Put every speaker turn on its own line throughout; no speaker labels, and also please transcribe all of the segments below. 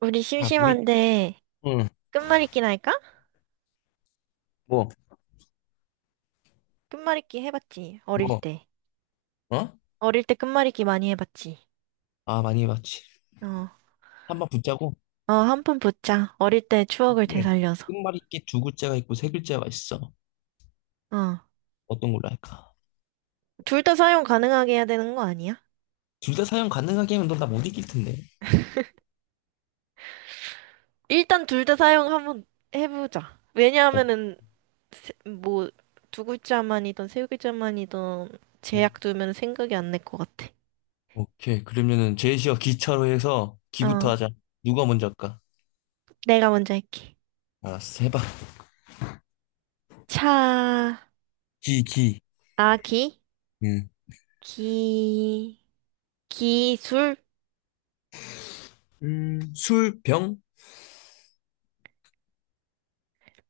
우리
자, 우리,
심심한데
응,
끝말잇기나 할까?
뭐,
끝말잇기 해봤지, 어릴
뭐,
때.
어?
어릴 때 끝말잇기 많이 해봤지.
아, 많이 해봤지.
어,
한 번 붙자고.
어, 한 푼 붙자. 어릴 때 추억을
이게
되살려서.
끝말이 있게 두 글자가 있고 세 글자가 있어.
어,
어떤 걸로 할까?
둘 다 사용 가능하게 해야 되는 거 아니야?
둘 다 사용 가능하게 하면 넌 나 못 이길 텐데.
일단 둘 다 사용 한번 해보자.
어,
왜냐하면은, 뭐, 두 글자만이든 세 글자만이든
음,
제약 두면 생각이 안 날 것 같아.
오케이. 그러면은 제시어 기차로 해서 기부터
어,
하자. 누가 먼저 할까?
내가 먼저 할게.
알았어, 해봐.
차,
기, 기.
아기,
응.
기, 기술,
술, 병,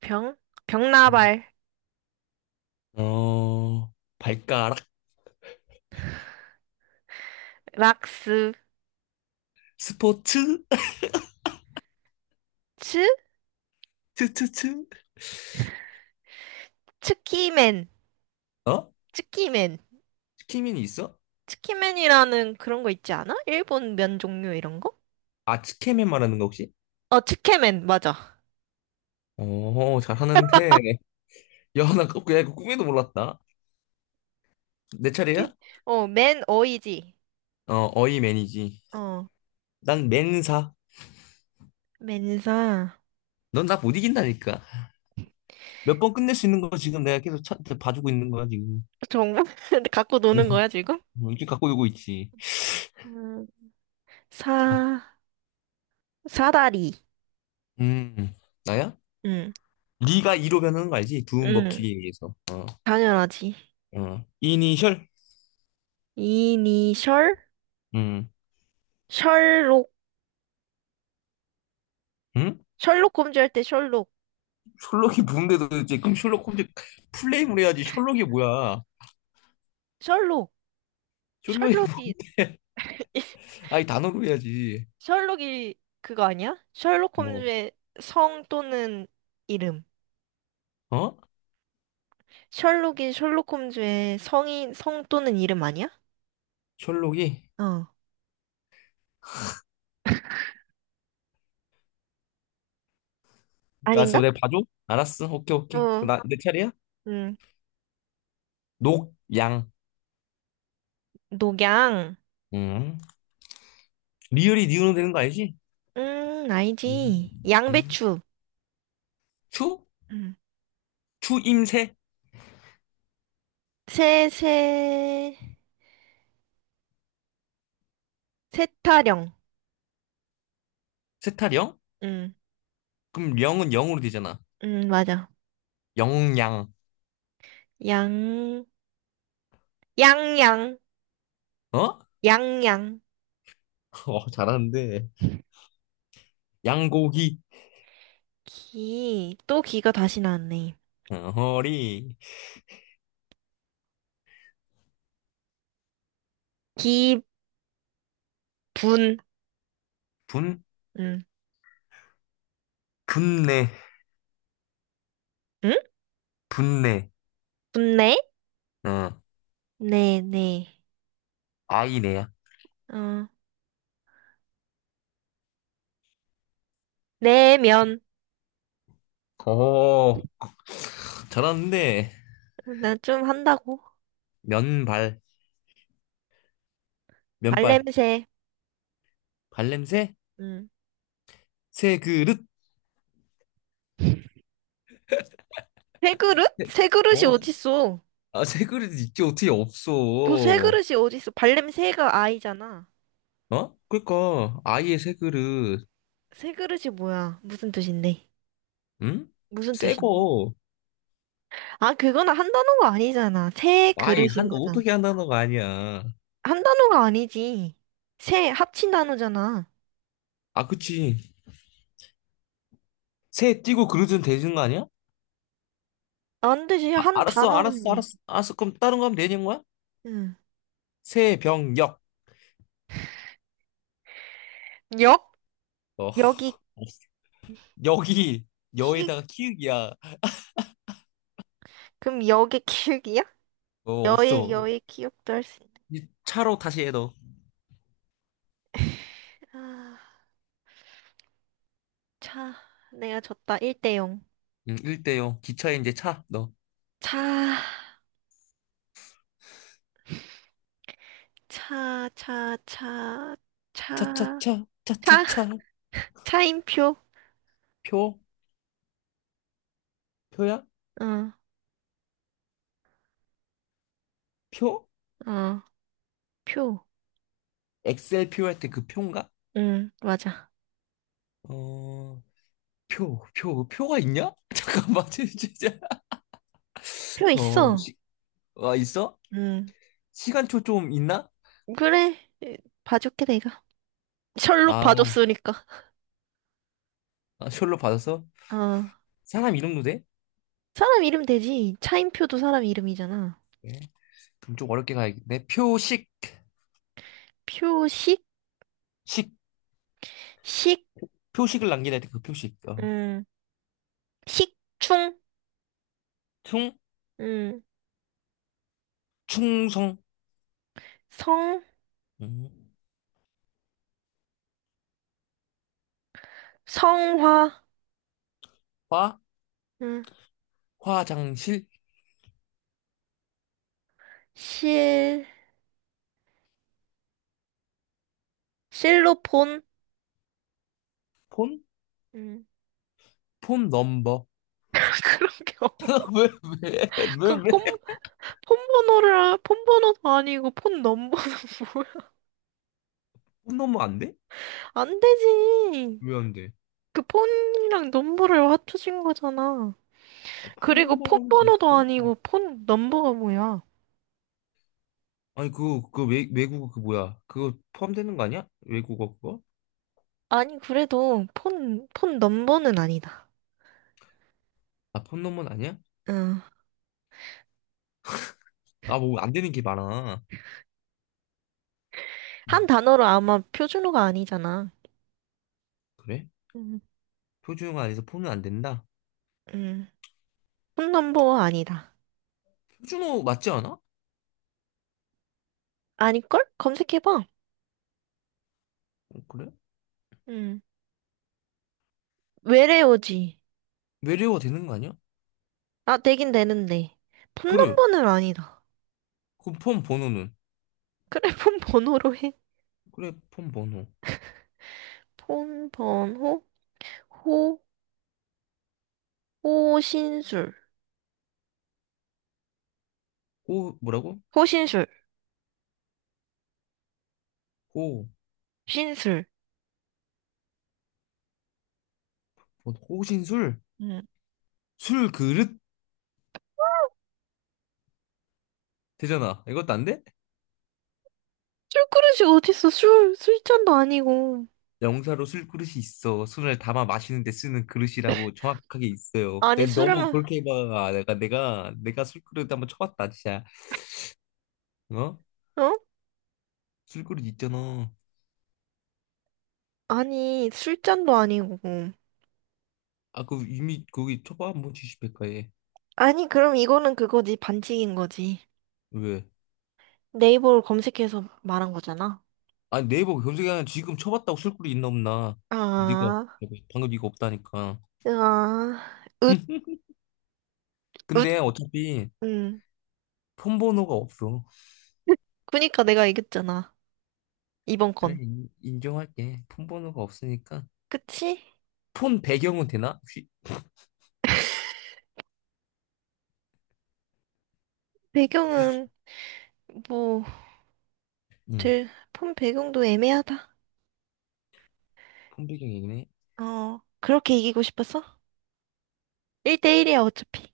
병? 병나발,
어, 발가락,
락스,
스포츠,
츠?
트트트.
츠키맨,
어?
츠키맨.
치킨맨이 있어?
츠키맨이라는 그런 거 있지 않아? 일본 면 종류 이런 거?
아, 치킨맨 말하는 거 혹시?
어, 츠케맨, 맞아.
오 잘하는데. 야, 나 그냥 그 꿈에도 몰랐다. 내 차례야?
어, 맨 어이지.
어, 어이 매니지.
어,
난 맨사.
맨사.
넌 나 못 이긴다니까. 몇 번 끝낼 수 있는 거 지금 내가 계속 차, 봐주고 있는 거야, 지금.
정말? 갖고 노는 거야, 지금?
이렇게 갖고 놀고 있지.
음,
자,
사, 사다리.
음, 나야?
응,
네가 2로 변하는 거 알지? 두음
응,
법칙에 의해서.
당연하지.
어, 이니셜?
이니셜?
음,
셜록.
응?
셜록 검주할 때 셜록.
셜록이 뭔데도 이제 그럼 셜록 홈즈 플레임을 해야지. 셜록이 뭐야?
셜록.
셜록이
셜록이
뭔데? 아니, 단어로 해야지.
셜록이 그거 아니야? 셜록
뭐,
홈즈의 성 또는 이름.
어?
셜록이 셜록 홈즈의 성인 성 또는 이름 아니야?
셜록이?
어. 아닌가?
알았어, 내가 봐줘. 알았어, 오케이, 오케이.
어.
나, 내 차례야?
음.
녹, 양.
녹양.
음. 리을이 니은 되는 거 알지? 임,
알지.
음.
양배추.
추?
음.
추임새?
새, 새, 새타령.
세타령?
음.
그럼 영은 영으로 되잖아.
맞아.
영양.
양, 양양,
어?
양양.
어, 잘하는데. 양고기.
기, 또 기가 다시 나왔네.
어, 허리.
기분. 음.
분?
응?
분내.
응?
분내.
분내?
어,
네, 네.
아이네야.
어, 내면.
오, 잘하는데.
나 좀 한다고.
면발. 면발.
발냄새.
발냄새?
응.
새그릇.
새 그릇? 새 그릇이
어,
어딨어?
아, 새 그릇 있지 어떻게 없어?
뭐새 그릇이 어딨어? 발냄새가 아이잖아.
어? 그러니까 아예 새 그릇,
새 그릇이 뭐야? 무슨 뜻인데?
응?
무슨
새
뜻인데?
거,
아, 그건 한 단어가 아니잖아. 새
아이
그릇인
한
거잖아.
어떻게 한다는 거 아니야?
한 단어가 아니지. 새 합친 단어잖아.
아, 그치. 새 띄고 그릇은 되는 거 아니야?
안 되지.
아,
한
알았어,
단어로
알았어,
해야지.
알았어, 알았어. 그럼 다른 거 하면 되는 거야?
응.
새, 병, 역.
역?
어,
여기
여기
키
여에다가 키읔이야.
그럼 역의 키읔이야?
어,
여의
없어.
여의 키읔도 할 수 있네.
이 차로 다시 해 너.
아. 차, 내가 졌다. 1대 0.
응, 1대요. 기차에 이제 차 너.
차, 차, 차, 차, 차,
차차차
차,
차차차
차인표.
표 표야?
응,
표?
어, 어, 표.
엑셀 표할 때 그 표인가?
응, 맞아.
어, 표, 표, 표가 있냐? 잠깐만, 진짜.
표
어,
있어.
시, 아, 있어?
응,
시간초 좀 있나?
그래. 봐줄게, 내가. 셜록
아,
봐줬으니까.
아, 셜로 받아서?
어,
사람 이름도 돼?
사람 이름 되지. 차인표도 사람 이름이잖아.
예. 그럼 좀 어렵게 가야겠네. 표식,
표식,
식,
식,
표식을 남기다 할때그 표식. 어.
음, 식충,
충,
음,
충성,
성,
음.
성화,
화,
음,
화장실,
실, 실로폰.
폰,
음.
폰 넘버.
그런 게 없.
왜, 왜, 왜,
그럼 폰,
왜?
폰 번호를, 폰 번호도 아니고 폰 넘버는 뭘?
폰 넘버 안 돼?
안 되지.
왜 안 돼?
그 폰이랑 넘버를 맞춰준 거잖아.
아, 폰
그리고 폰
넘버라는 게
번호도
있어?
아니고 폰 넘버가 뭐야?
아니, 외국어 그 뭐야? 그거 포함되는 거 아니야? 외국어 그거?
아니, 그래도 폰, 폰 넘버는 아니다.
아, 폰놈은 아니야?
응.
아, 뭐 안 되는 게 많아.
한
어,
단어로 아마 표준어가 아니잖아.
그래?
응.
표준어가 아니서 폰은 안 된다.
응. 폰 넘버가 아니다.
표준어 맞지 않아? 어,
아닐걸? 검색해봐.
그래?
응. 외래어지.
외래어가 되는 거 아니야?
아, 되긴 되는데. 폰
그래.
넘버는 아니다.
그 폰 번호는?
그래, 폰 번호로 해.
그래, 폰 번호.
폰 번호, 호, 호신술.
호, 뭐라고?
호신술,
호,
신술.
뭐, 호신술?
응.
술 그릇? 되잖아. 이것도 안 돼?
술그릇이 어딨어, 술. 술잔도 아니고.
명사로 술 그릇이 있어. 술을 담아 마시는 데 쓰는 그릇이라고 정확하게 있어요.
아니,
근데
술을,
너무
마-
그렇게 막 내가 술 그릇 한번 쳐봤다 진짜. 어?
어?
술 그릇 있잖아.
아니, 술잔도 아니고.
아, 그 이미 거기 쳐봐 한번 지시백과에
아니, 그럼 이거는 그거지, 반칙인 거지.
왜?
네이버를 검색해서 말한 거잖아.
아니 네이버 검색하면 지금 쳐봤다고 쓸 글이 있나 없나? 네가
아,
방금 이거 없다니까.
아, 읒, 읒,
근데 어차피
응.
폰 번호가 없어.
그니까 내가 이겼잖아. 이번
그래
건.
인정할게. 폰 번호가 없으니까
그치?
폰 배경은 되나? 혹시?
배경은, 뭐,
응.
들, 폰 배경도 애매하다.
폰 배경이네.
어, 그렇게 이기고 싶었어? 1대1이야, 어차피.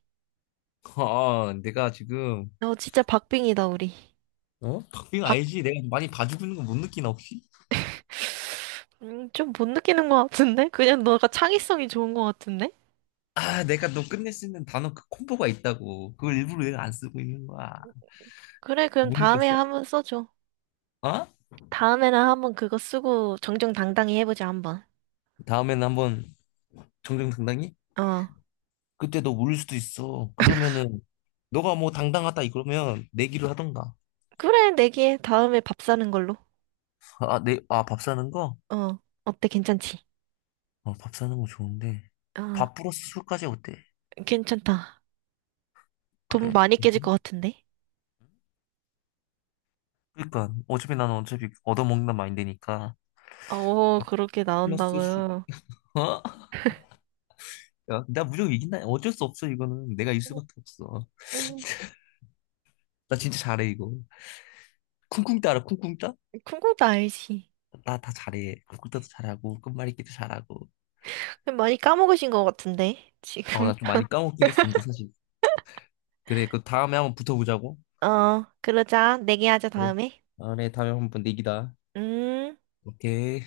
아, 내가 지금
어, 진짜 박빙이다, 우리.
어? 박빙
박,
알지? 내가 많이 봐주고 있는 거 못 느끼나 혹시?
좀 못 느끼는 것 같은데? 그냥 너가 창의성이 좋은 것 같은데?
아, 내가 너 끝내 쓰는 단어 그 콤보가 있다고. 그걸 일부러 내가 안 쓰고 있는 거야.
그래, 그럼
못
다음에
느꼈어?
한번 써줘.
어?
다음에는 한번 그거 쓰고 정정당당히 해보자, 한번.
다음에는 한번 정정 당당히?
어,
그때 너 울릴 수도 있어. 그러면은 너가 뭐 당당하다 이러면 내기를 하던가.
그래, 내기해. 다음에 밥 사는 걸로.
아, 내, 아, 밥 사는 거?
어, 어때, 괜찮지?
어, 밥 사는 거 좋은데.
어,
밥 플러스 술까지 어때?
괜찮다. 돈
그래?
많이 깨질
괜찮아?
것 같은데?
그러니까 어차피 나는 어차피 얻어먹는다 마인드니까.
어, 그렇게
플러스 술.
나온다고요.
어? 야, 나 무조건 이긴다. 어쩔 수 없어 이거는. 내가 일 수밖에 없어.
응.
나 진짜 잘해 이거. 쿵쿵따 라 쿵쿵따?
그도 알지.
나 다 잘해. 쿵쿵따도 잘하고 끝말잇기도 잘하고.
좀 많이 까먹으신 것 같은데,
어,
지금.
나 좀 많이 까먹긴 했었는데 사실. 그래, 그 다음에 한번 붙어보자고.
어, 그러자. 내기하자,
그래.
다음에.
다음에 다음에 한번 내기다.
음.
오케이.